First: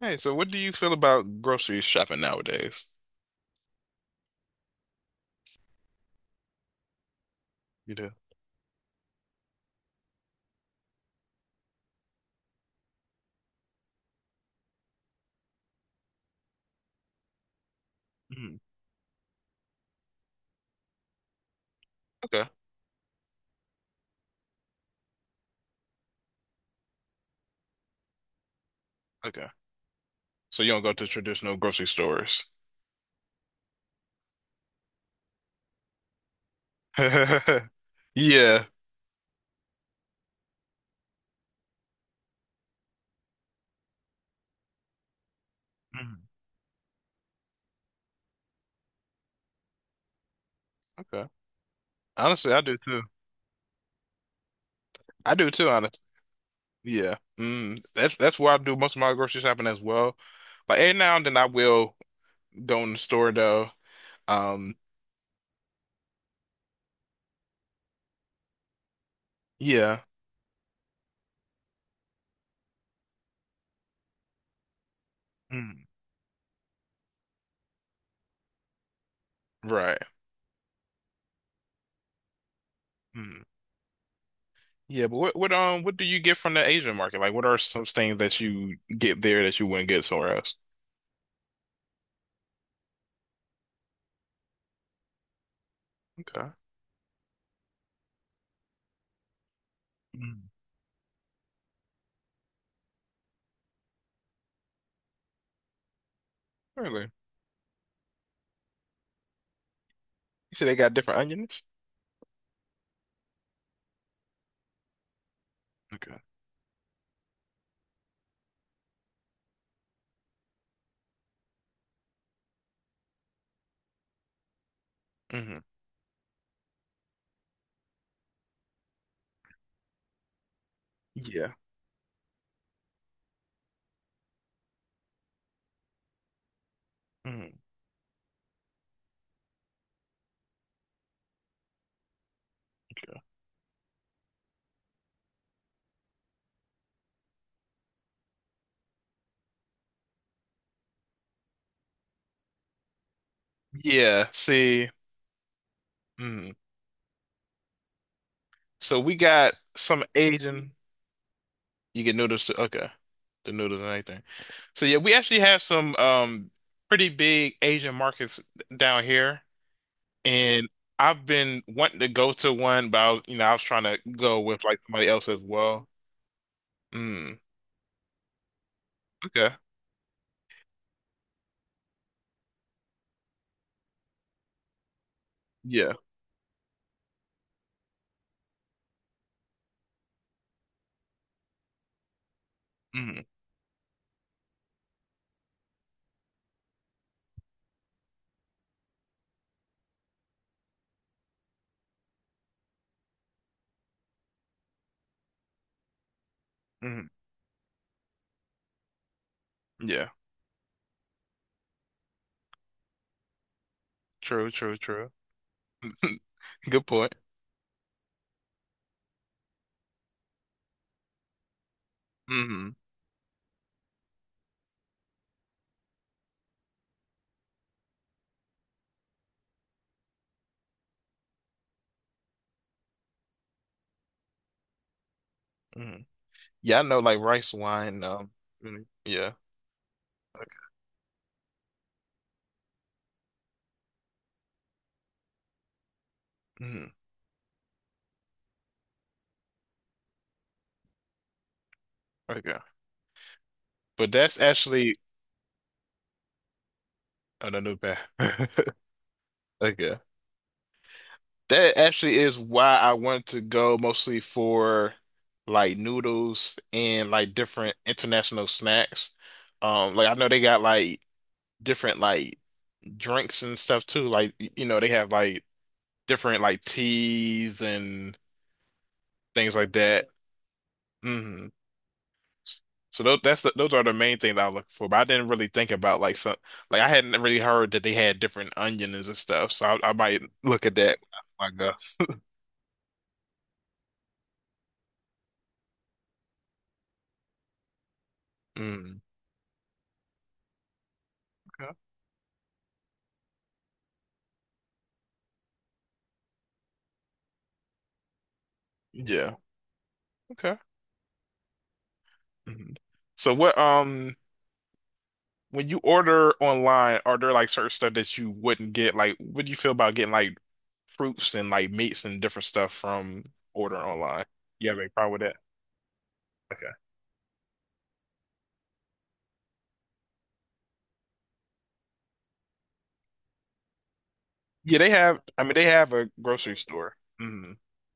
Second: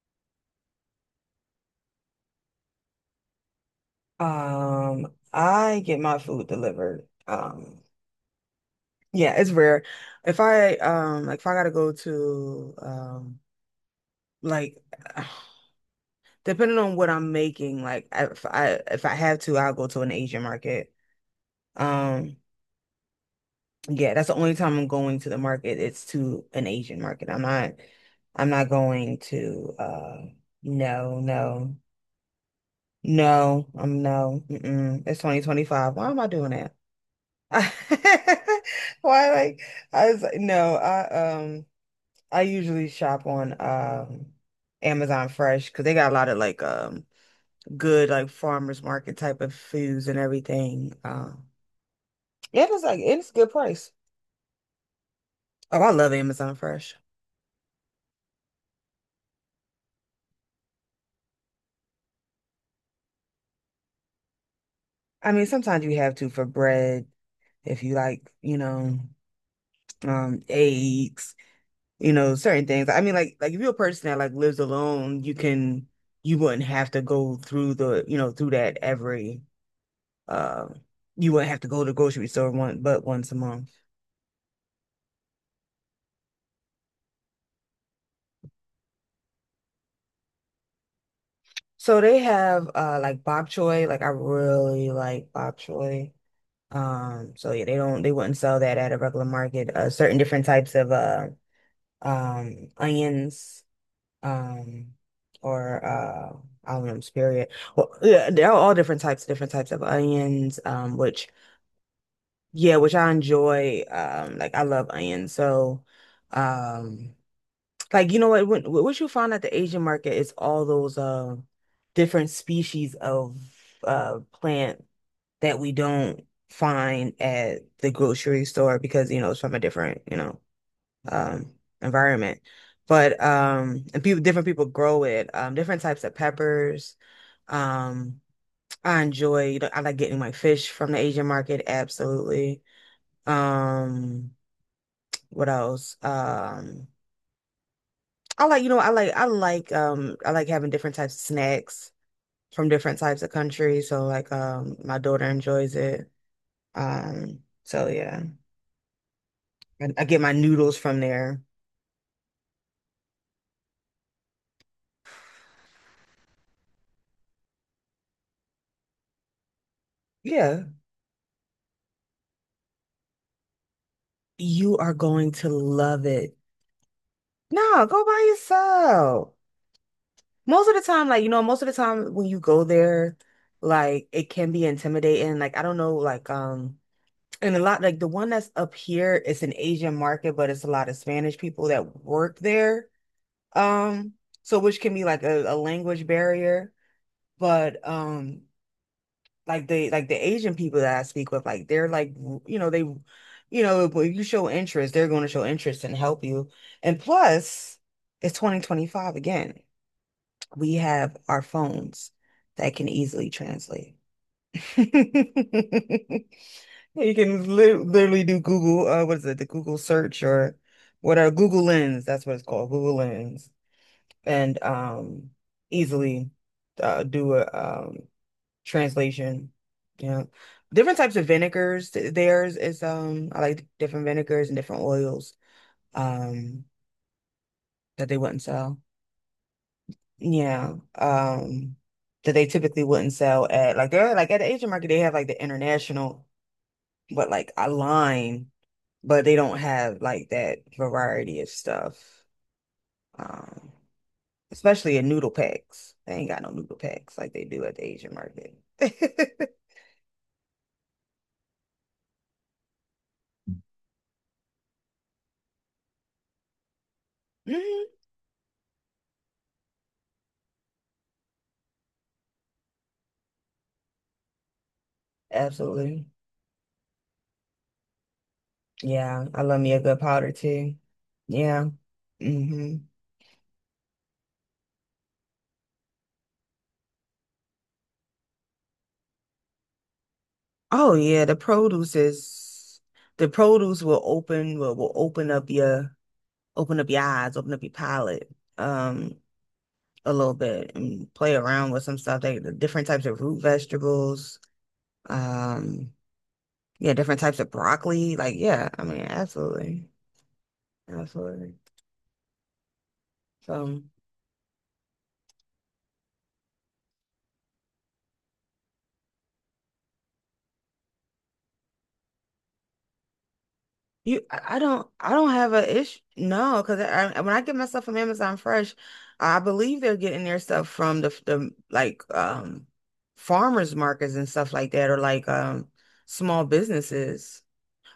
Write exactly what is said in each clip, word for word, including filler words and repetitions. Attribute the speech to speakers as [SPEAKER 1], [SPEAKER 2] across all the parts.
[SPEAKER 1] Hey, so what do you feel about grocery shopping nowadays?
[SPEAKER 2] Um, I get my food delivered. Um,
[SPEAKER 1] You do?
[SPEAKER 2] yeah, it's rare. If I um like if I gotta go to um like depending on what I'm making, like I- if
[SPEAKER 1] Mm.
[SPEAKER 2] I if I have to, I'll go to an Asian market. Um,
[SPEAKER 1] Okay,
[SPEAKER 2] yeah, that's the only time I'm going to the market. It's to an Asian market. I'm not I'm not going
[SPEAKER 1] okay.
[SPEAKER 2] to uh
[SPEAKER 1] So you don't go to
[SPEAKER 2] no,
[SPEAKER 1] traditional
[SPEAKER 2] no,
[SPEAKER 1] grocery stores.
[SPEAKER 2] no, I'm no. Mm-mm. It's twenty twenty-five. Why am I doing that? I,
[SPEAKER 1] Yeah.
[SPEAKER 2] Why, like, I was like, no, I um, I usually shop on um Amazon Fresh because they got a
[SPEAKER 1] Mhm.
[SPEAKER 2] lot of like um good like farmers market type of foods and everything.
[SPEAKER 1] Okay.
[SPEAKER 2] Um,
[SPEAKER 1] Honestly, I
[SPEAKER 2] yeah,
[SPEAKER 1] do
[SPEAKER 2] it's like
[SPEAKER 1] too.
[SPEAKER 2] it's a good price.
[SPEAKER 1] I do too,
[SPEAKER 2] Oh, I
[SPEAKER 1] honestly.
[SPEAKER 2] love Amazon Fresh.
[SPEAKER 1] Yeah. Mm. That's that's where I do most of my grocery shopping as well. Like every now and then I will go in the store though. Um,
[SPEAKER 2] I mean, sometimes you have to for bread if you like, you know,
[SPEAKER 1] yeah.
[SPEAKER 2] um, eggs, you know, certain things. I mean, like, like if you're a person that like lives alone, you
[SPEAKER 1] Mm.
[SPEAKER 2] can, you wouldn't have to go through the, you know, through that every
[SPEAKER 1] Right.
[SPEAKER 2] um, you wouldn't have to go to the grocery store one but once a
[SPEAKER 1] Mm.
[SPEAKER 2] month.
[SPEAKER 1] Yeah, but what what um what do you get from the Asian market? Like what are some things that you get there that you wouldn't get somewhere else?
[SPEAKER 2] So they have uh like bok choy. Like I really like bok choy.
[SPEAKER 1] Okay.
[SPEAKER 2] Um, so yeah, they don't they wouldn't sell that at a regular market. Uh, certain different types of uh um onions, um or uh I don't know,
[SPEAKER 1] Really? You
[SPEAKER 2] spirit. Well, yeah, they're all different types, different types of onions,
[SPEAKER 1] see, they got
[SPEAKER 2] um,
[SPEAKER 1] different
[SPEAKER 2] which
[SPEAKER 1] onions?
[SPEAKER 2] yeah, which I enjoy. Um, like I love onions. So
[SPEAKER 1] Okay.
[SPEAKER 2] um like, you know what, when, what you find at the Asian market is all those uh different species of uh plant
[SPEAKER 1] Hmm.
[SPEAKER 2] that we don't find at the grocery store because, you know, it's from a different, you know,
[SPEAKER 1] Yeah.
[SPEAKER 2] um environment. But um and people different people grow it, um different types of peppers.
[SPEAKER 1] Hmm.
[SPEAKER 2] Um I enjoy, you know, I like getting my fish from the Asian market, absolutely.
[SPEAKER 1] Okay.
[SPEAKER 2] Um what else? Um I like, you know, I like I like um I like having different types of snacks from different types of countries. So
[SPEAKER 1] Yeah.
[SPEAKER 2] like um
[SPEAKER 1] See.
[SPEAKER 2] my daughter enjoys it.
[SPEAKER 1] Mhm.
[SPEAKER 2] Um so yeah.
[SPEAKER 1] So we got
[SPEAKER 2] And
[SPEAKER 1] some
[SPEAKER 2] I get my
[SPEAKER 1] Asian.
[SPEAKER 2] noodles from there.
[SPEAKER 1] You get noodles too. Okay. The noodles and anything. So yeah, we actually have some um pretty big Asian markets down here,
[SPEAKER 2] Yeah.
[SPEAKER 1] and I've been wanting to go to one, but I was, you know, I was trying to go with
[SPEAKER 2] You
[SPEAKER 1] like
[SPEAKER 2] are
[SPEAKER 1] somebody else
[SPEAKER 2] going
[SPEAKER 1] as
[SPEAKER 2] to
[SPEAKER 1] well.
[SPEAKER 2] love it.
[SPEAKER 1] Mm.
[SPEAKER 2] No, go by yourself.
[SPEAKER 1] Okay.
[SPEAKER 2] Most of the time, like, you know, most of the time when you go there, like it can be intimidating. Like, I don't
[SPEAKER 1] Yeah.
[SPEAKER 2] know, like um and a lot like the one that's up here, it's an Asian market, but it's a lot of Spanish people that work there.
[SPEAKER 1] Hmm.
[SPEAKER 2] Um, so which can be like a, a language barrier, but um like the like the Asian people that I speak with, like they're like, you know, they, you know, if if you show interest, they're going to show interest and help you. And
[SPEAKER 1] Hmm.
[SPEAKER 2] plus, it's twenty twenty-five again.
[SPEAKER 1] Yeah.
[SPEAKER 2] We have our phones that can easily translate.
[SPEAKER 1] True. True. True. Good
[SPEAKER 2] You
[SPEAKER 1] point.
[SPEAKER 2] can li literally do Google, uh, what is it, the Google search or what are Google Lens? That's what it's called,
[SPEAKER 1] Hmm.
[SPEAKER 2] Google Lens. And um easily, uh, do a um translation. Yeah. Different types of vinegars. Th- Theirs is um I like different vinegars and different oils
[SPEAKER 1] Hmm.
[SPEAKER 2] um
[SPEAKER 1] Yeah, I know like rice wine.
[SPEAKER 2] that they
[SPEAKER 1] Um,
[SPEAKER 2] wouldn't sell.
[SPEAKER 1] mm, yeah. Okay.
[SPEAKER 2] Yeah. Um that they typically wouldn't sell at like they're like at the Asian market they have like the international
[SPEAKER 1] Mhm.
[SPEAKER 2] but like a line, but they don't have like that variety of stuff.
[SPEAKER 1] Okay.
[SPEAKER 2] Um
[SPEAKER 1] But that's
[SPEAKER 2] Especially
[SPEAKER 1] actually
[SPEAKER 2] in noodle packs. They ain't got no noodle packs like they
[SPEAKER 1] oh, no,
[SPEAKER 2] do at
[SPEAKER 1] no
[SPEAKER 2] the
[SPEAKER 1] bad.
[SPEAKER 2] Asian market.
[SPEAKER 1] Okay. That actually is why I wanted to go mostly for like noodles and like different
[SPEAKER 2] hmm
[SPEAKER 1] international snacks. Um, like I know they got like different like drinks and stuff too. Like y- you know they have like
[SPEAKER 2] Absolutely.
[SPEAKER 1] different like teas and
[SPEAKER 2] Yeah, I
[SPEAKER 1] things
[SPEAKER 2] love
[SPEAKER 1] like
[SPEAKER 2] me a good
[SPEAKER 1] that.
[SPEAKER 2] powder too.
[SPEAKER 1] Mhm.
[SPEAKER 2] Yeah. hmm
[SPEAKER 1] So those that's the, those are the main things I was looking for, but I didn't really think about like some like I hadn't really heard that they had different onions and stuff. So I, I might look at
[SPEAKER 2] Oh
[SPEAKER 1] that
[SPEAKER 2] yeah, the
[SPEAKER 1] when I go.
[SPEAKER 2] produce is the produce will open will, will open up your open up your eyes, open up your palate
[SPEAKER 1] Mm.
[SPEAKER 2] um a little bit and play around
[SPEAKER 1] Okay.
[SPEAKER 2] with some stuff. They the different types of root vegetables, um yeah, different types of broccoli. Like, yeah, I mean,
[SPEAKER 1] Yeah.
[SPEAKER 2] absolutely.
[SPEAKER 1] Okay.
[SPEAKER 2] Absolutely.
[SPEAKER 1] Mhm. So what
[SPEAKER 2] So
[SPEAKER 1] um when you order online, are there like certain stuff that you wouldn't get? Like, what do you feel about getting like fruits and like meats and different stuff from ordering online?
[SPEAKER 2] You, I I
[SPEAKER 1] You have a
[SPEAKER 2] don't, I,
[SPEAKER 1] problem with
[SPEAKER 2] don't
[SPEAKER 1] that?
[SPEAKER 2] have a issue. No,
[SPEAKER 1] Okay.
[SPEAKER 2] because I, I- when I get my stuff from Amazon Fresh, I believe they're getting their stuff from the the like um farmers markets and stuff like
[SPEAKER 1] Yeah, they
[SPEAKER 2] that, or
[SPEAKER 1] have.
[SPEAKER 2] like
[SPEAKER 1] I mean, they
[SPEAKER 2] um
[SPEAKER 1] have a
[SPEAKER 2] small
[SPEAKER 1] grocery store.
[SPEAKER 2] businesses.
[SPEAKER 1] Hmm.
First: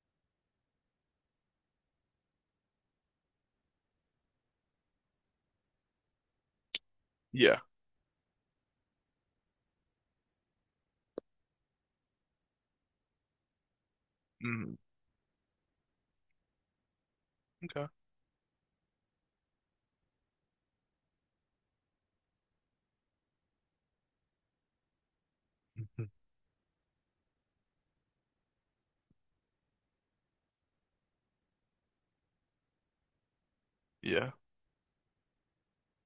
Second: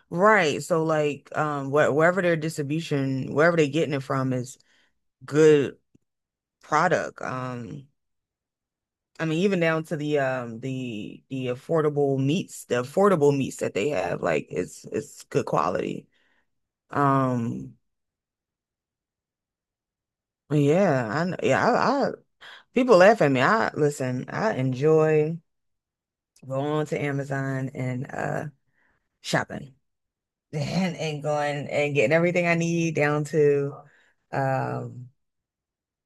[SPEAKER 2] Right. So like um wh wherever their distribution, wherever they're getting it from is good product.
[SPEAKER 1] Yeah.
[SPEAKER 2] Um, I mean even down to the um the the affordable meats, the affordable meats that they have, like
[SPEAKER 1] Hmm.
[SPEAKER 2] it's it's good quality. Um.
[SPEAKER 1] Okay.
[SPEAKER 2] Yeah, I know. Yeah, I, I people laugh at me. I listen, I enjoy
[SPEAKER 1] Mhm.
[SPEAKER 2] going to Amazon and uh shopping and, and going and getting everything I need down to
[SPEAKER 1] Yeah.
[SPEAKER 2] um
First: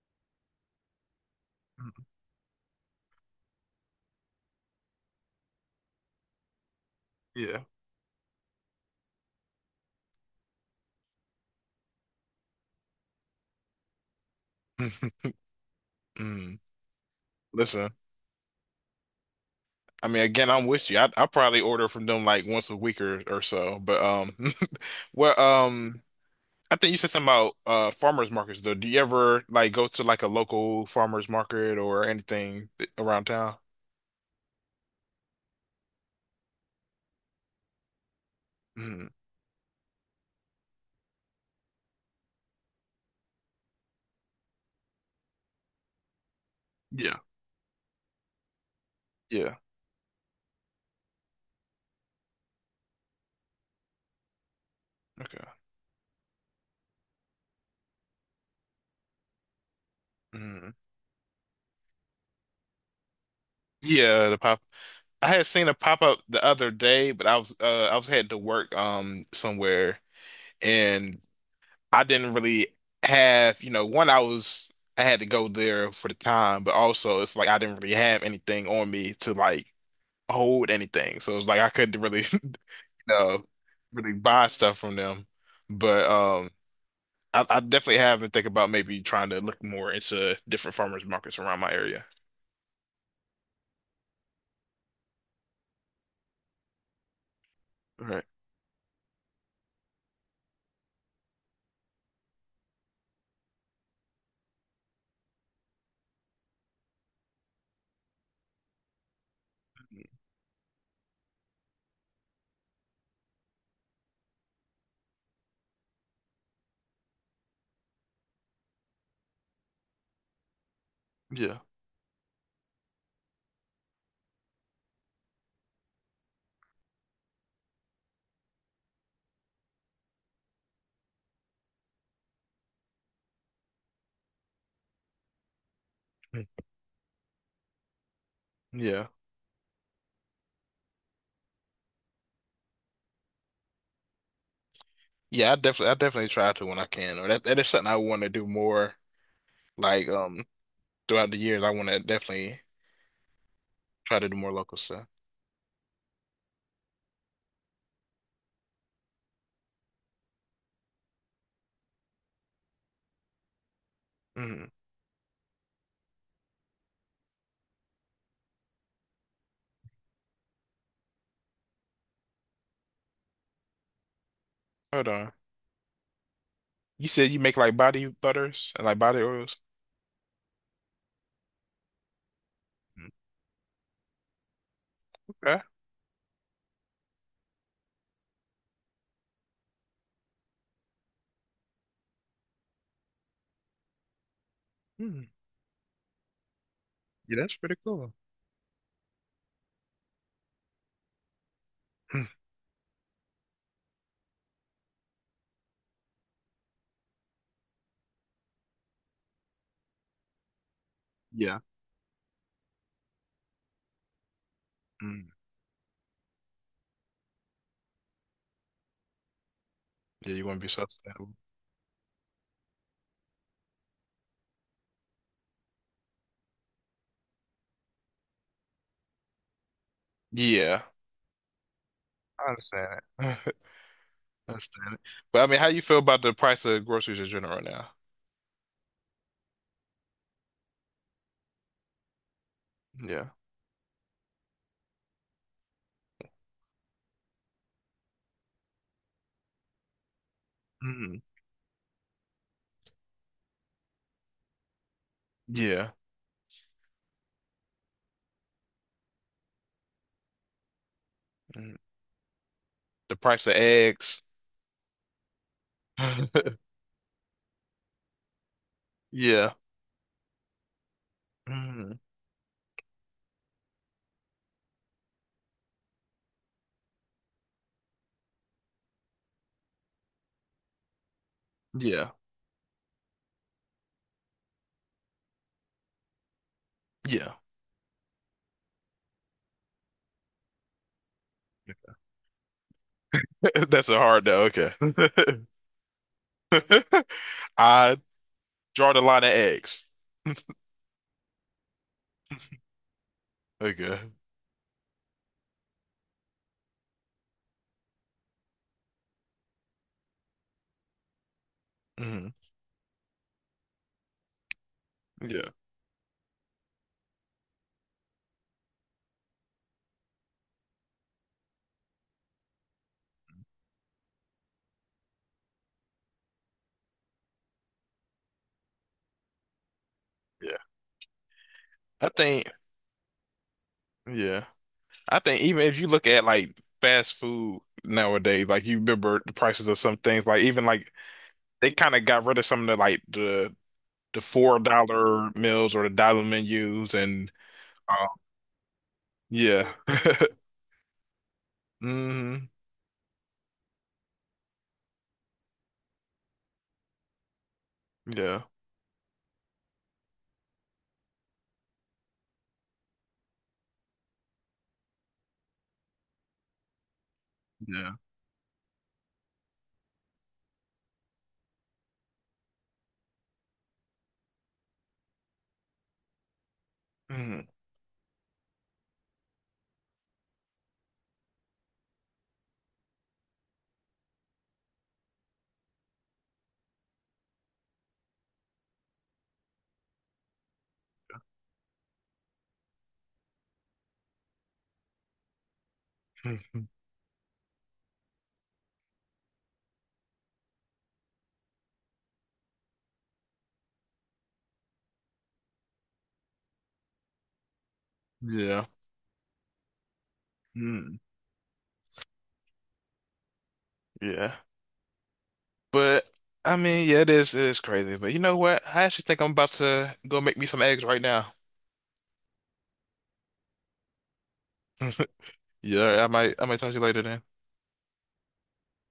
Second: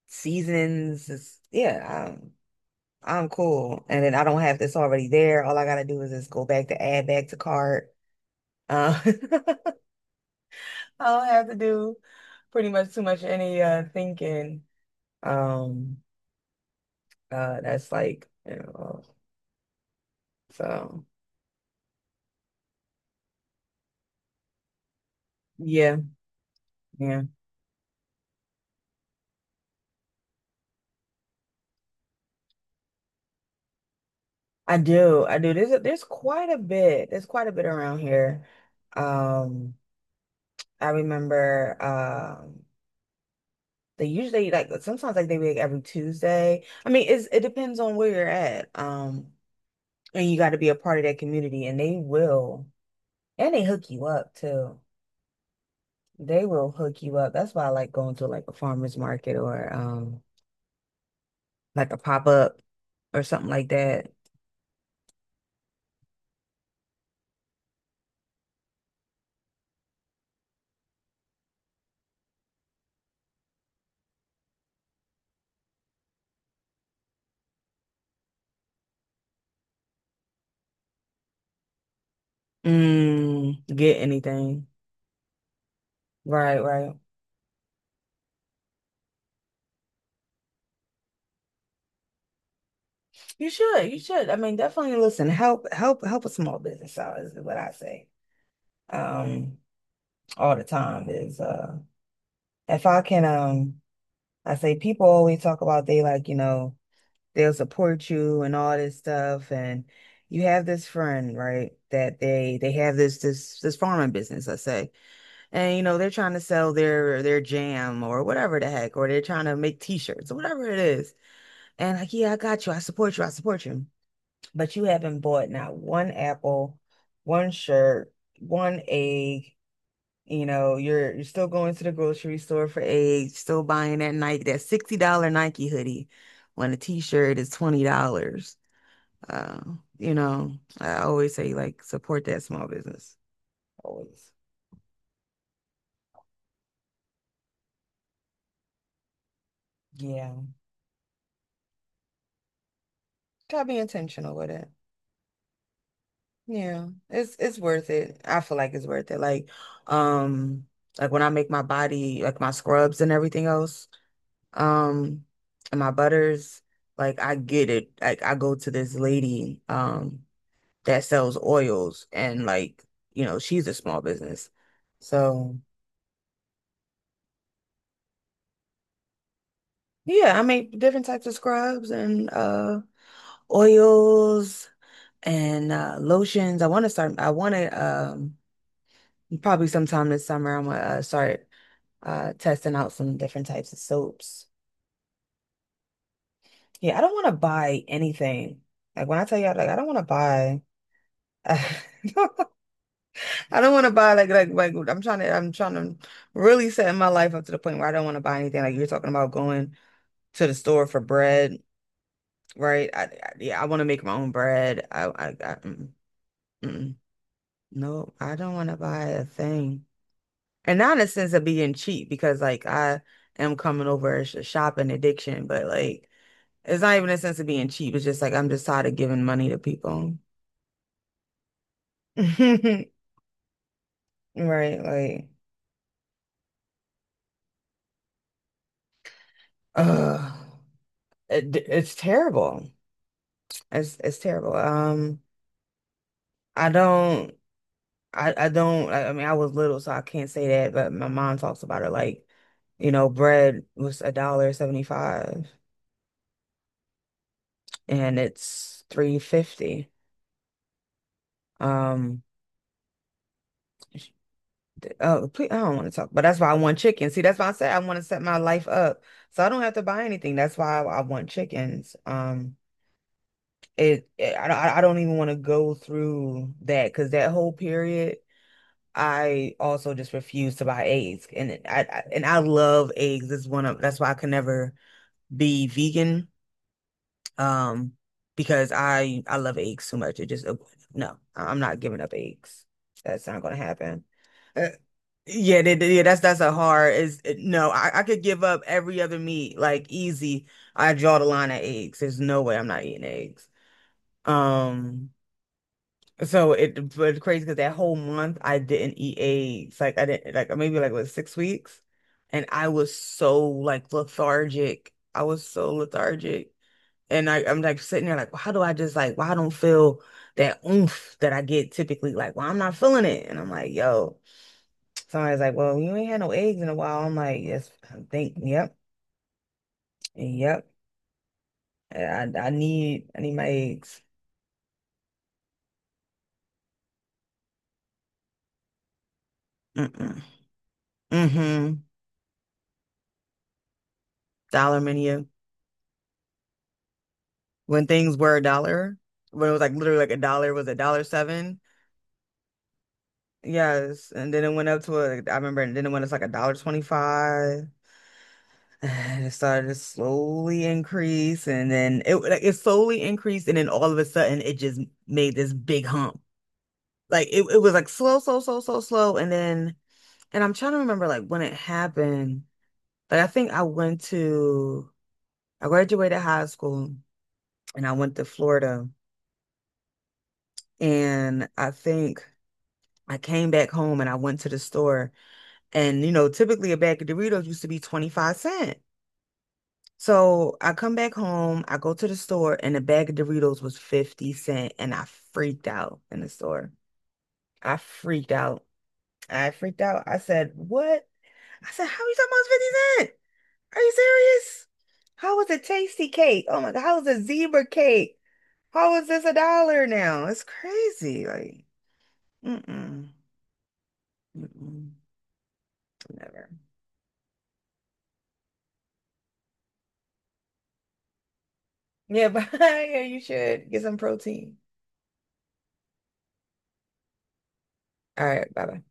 [SPEAKER 2] seasons. It's- yeah, I'm I'm cool. And then I don't have this already there. All I gotta do is just go back to add back to
[SPEAKER 1] Yeah.
[SPEAKER 2] cart. Uh, I don't have to do pretty much too much any uh thinking. Um
[SPEAKER 1] Mm.
[SPEAKER 2] uh that's
[SPEAKER 1] Listen,
[SPEAKER 2] like, you know,
[SPEAKER 1] I mean, again, I'm with you.
[SPEAKER 2] so
[SPEAKER 1] I I probably order from them like once a week or, or so. But um, well,
[SPEAKER 2] yeah.
[SPEAKER 1] um, I think you said
[SPEAKER 2] Yeah,
[SPEAKER 1] something about uh farmers markets though. Do you ever like go to like a local farmers market or anything th- around town?
[SPEAKER 2] I do. I do. There's a, there's quite a bit. There's quite a bit around here.
[SPEAKER 1] Mm.
[SPEAKER 2] Um, I remember um they usually like sometimes like they make every Tuesday. I mean,
[SPEAKER 1] Yeah.
[SPEAKER 2] it's it depends on where you're at. Um,
[SPEAKER 1] Yeah.
[SPEAKER 2] and you got to be a part of that community and they will and they hook you up too.
[SPEAKER 1] Okay.
[SPEAKER 2] They will hook you up. That's why I like going to like a farmer's market or um
[SPEAKER 1] Mm.
[SPEAKER 2] like a pop-up or something like that.
[SPEAKER 1] Yeah, the pop. I had seen a pop up the other day, but I was uh I was heading to work um somewhere and. I didn't really have, you know, one, I was, I had to go there for the time, but also it's like I didn't really have anything on me to like hold anything. So it's like I couldn't really, you know,
[SPEAKER 2] Mm, get
[SPEAKER 1] really buy
[SPEAKER 2] anything.
[SPEAKER 1] stuff from them. But um,
[SPEAKER 2] Right, right.
[SPEAKER 1] I, I definitely have been thinking about maybe trying to look more into different farmers markets around my area.
[SPEAKER 2] You should, you should. I mean, definitely listen, help help help a small business out is what I say.
[SPEAKER 1] Right.
[SPEAKER 2] Um, all the time is uh if I can, um I say people always talk about they like, you know, they'll support you and all this stuff. And you have this friend, right, that they they have this this this farming business, let's say. And you know they're trying to sell their their jam or whatever the heck, or they're trying to make t-shirts or whatever it is.
[SPEAKER 1] Yeah.
[SPEAKER 2] And like, yeah, I got you, I support you, I support you, but you haven't bought not one apple, one shirt, one egg. You know, you're you're still going to the grocery store for eggs, still buying that Nike, that sixty dollars Nike hoodie
[SPEAKER 1] Mm.
[SPEAKER 2] when a t-shirt is twenty dollars.
[SPEAKER 1] Yeah.
[SPEAKER 2] Uh, you know, I always say like support that small business. Always.
[SPEAKER 1] Yeah, I definitely I definitely try to when I can. Or that that is something I want to do more like
[SPEAKER 2] Yeah.
[SPEAKER 1] um throughout the years. I want to definitely
[SPEAKER 2] Gotta be
[SPEAKER 1] try to
[SPEAKER 2] intentional
[SPEAKER 1] do
[SPEAKER 2] with
[SPEAKER 1] more
[SPEAKER 2] it.
[SPEAKER 1] local stuff.
[SPEAKER 2] Yeah. It's it's worth it. I feel like it's worth it. Like, um, like when I make my body, like my scrubs and everything else,
[SPEAKER 1] Mhm.
[SPEAKER 2] um, and my butters, like I get it. Like I go to this lady, um, that sells oils and like, you know, she's a small business.
[SPEAKER 1] Hold on.
[SPEAKER 2] So
[SPEAKER 1] You said you make like body butters and like body oils?
[SPEAKER 2] yeah, I make different types of scrubs and uh
[SPEAKER 1] Mm,
[SPEAKER 2] oils,
[SPEAKER 1] okay.
[SPEAKER 2] and uh, lotions. I want to start. I want to um probably sometime this summer. I'm gonna uh, start uh testing out some different types of soaps.
[SPEAKER 1] Hmm.
[SPEAKER 2] Yeah, I don't want to
[SPEAKER 1] Yeah, that's pretty
[SPEAKER 2] buy
[SPEAKER 1] cool.
[SPEAKER 2] anything. Like when I tell you, like I don't want to buy. I don't want to buy like like like I'm trying to I'm trying to really set my life up to the point where I don't want to buy anything. Like you're talking about going to the store for
[SPEAKER 1] Yeah.
[SPEAKER 2] bread, right? I, I Yeah, I want to make my own bread. I I,
[SPEAKER 1] Mm.
[SPEAKER 2] I mm, mm. No, I don't want to buy a thing.
[SPEAKER 1] Yeah, you want to be
[SPEAKER 2] And not in a
[SPEAKER 1] sustainable.
[SPEAKER 2] sense of being cheap because like I am coming over as a sh- shopping addiction, but like it's not even a sense of being cheap. It's just like I'm just tired of giving money to people.
[SPEAKER 1] Yeah. I understand it. I
[SPEAKER 2] Right,
[SPEAKER 1] understand it.
[SPEAKER 2] like
[SPEAKER 1] But I mean, how you feel about the price of groceries in general right now?
[SPEAKER 2] uh it, it's terrible.
[SPEAKER 1] Yeah.
[SPEAKER 2] It's it's terrible. Um I don't I, I don't I, I mean I was little so I can't say that, but my
[SPEAKER 1] Mm.
[SPEAKER 2] mom talks about it like, you know, bread was a dollar seventy-five
[SPEAKER 1] Yeah.
[SPEAKER 2] and it's three fifty.
[SPEAKER 1] Mm.
[SPEAKER 2] Um
[SPEAKER 1] The price of eggs.
[SPEAKER 2] Oh, please, I don't want to talk, but that's why I want chicken. See, that's why I said I want to set my life up so
[SPEAKER 1] Yeah.
[SPEAKER 2] I don't have to buy anything. That's why I, I want chickens.
[SPEAKER 1] Mm.
[SPEAKER 2] Um, it, it I, don't- I don't even want to go through that because that whole period, I also just refused to buy eggs, and it- I, I
[SPEAKER 1] Yeah.
[SPEAKER 2] and I love eggs. It's one of that's why I can never be vegan.
[SPEAKER 1] Yeah.
[SPEAKER 2] Um, because I I love eggs so much. It just No, I'm not giving up eggs. That's not gonna
[SPEAKER 1] That's a
[SPEAKER 2] happen.
[SPEAKER 1] hard though. Okay.
[SPEAKER 2] Yeah, they, they- yeah, that's that's a hard is it- no,
[SPEAKER 1] I
[SPEAKER 2] I, I could give up
[SPEAKER 1] draw
[SPEAKER 2] every
[SPEAKER 1] the
[SPEAKER 2] other
[SPEAKER 1] line at
[SPEAKER 2] meat, like
[SPEAKER 1] eggs.
[SPEAKER 2] easy. I draw the line at eggs. There's no way I'm not eating eggs.
[SPEAKER 1] Okay.
[SPEAKER 2] Um, so it but it's crazy because that whole month I didn't eat eggs. Like I didn't like maybe like what six weeks,
[SPEAKER 1] Mhm.
[SPEAKER 2] and I was so like lethargic. I was
[SPEAKER 1] Yeah.
[SPEAKER 2] so lethargic, and I I'm like sitting there like, how do I just like why I don't feel that oomph that I get typically? Like, well, I'm not feeling it, and I'm like, yo. Somebody's like, well, you ain't had no eggs in a while. I'm like, yes, I think, yep,
[SPEAKER 1] Yeah.
[SPEAKER 2] yep.
[SPEAKER 1] I
[SPEAKER 2] I,
[SPEAKER 1] think.
[SPEAKER 2] I need, I need my eggs.
[SPEAKER 1] Yeah. I think even if you look at like fast food nowadays, like you remember the prices of some
[SPEAKER 2] Mm-mm.
[SPEAKER 1] things, like even like they
[SPEAKER 2] Mm-hmm.
[SPEAKER 1] kind of got rid of some of the like the the four
[SPEAKER 2] Dollar menu.
[SPEAKER 1] dollar meals or the dollar menus and
[SPEAKER 2] When
[SPEAKER 1] uh,
[SPEAKER 2] things were a dollar, when it was
[SPEAKER 1] yeah.
[SPEAKER 2] like literally like a dollar was a dollar seven.
[SPEAKER 1] Hmm.
[SPEAKER 2] Yes, and then it went up to a, I remember, and then it went up to like a dollar twenty-five.
[SPEAKER 1] Yeah.
[SPEAKER 2] And it started to slowly increase, and then it like it slowly increased, and then all of a sudden it just made this big hump. Like it, it was like
[SPEAKER 1] Yeah.
[SPEAKER 2] slow, slow, slow, slow, slow, and then. And I'm trying to remember like when it happened. Like I think I went to I graduated high school
[SPEAKER 1] Hmm.
[SPEAKER 2] and I went to Florida and I think I came back home and I went to the store and you know typically a bag of Doritos used to be twenty-five cent. So I come back home, I go to the store and a bag of Doritos was fifty cent and I freaked out in the store. I freaked out. I freaked out. I said, "What?" I said, "How are you talking about it's fifty cent?" Are you serious? How was a tasty cake? Oh my God, how was a zebra cake?
[SPEAKER 1] Yeah.
[SPEAKER 2] How is this a dollar now? It's
[SPEAKER 1] Mm.
[SPEAKER 2] crazy. Like, mm-mm,
[SPEAKER 1] Yeah.
[SPEAKER 2] mm-mm,
[SPEAKER 1] But
[SPEAKER 2] never.
[SPEAKER 1] I mean, yeah, it is it is crazy. But you know what? I actually think I'm about to go make me some eggs right now.
[SPEAKER 2] Yeah, but yeah, you should get some protein.
[SPEAKER 1] Yeah, I might I might talk to you later then.
[SPEAKER 2] All right, bye bye.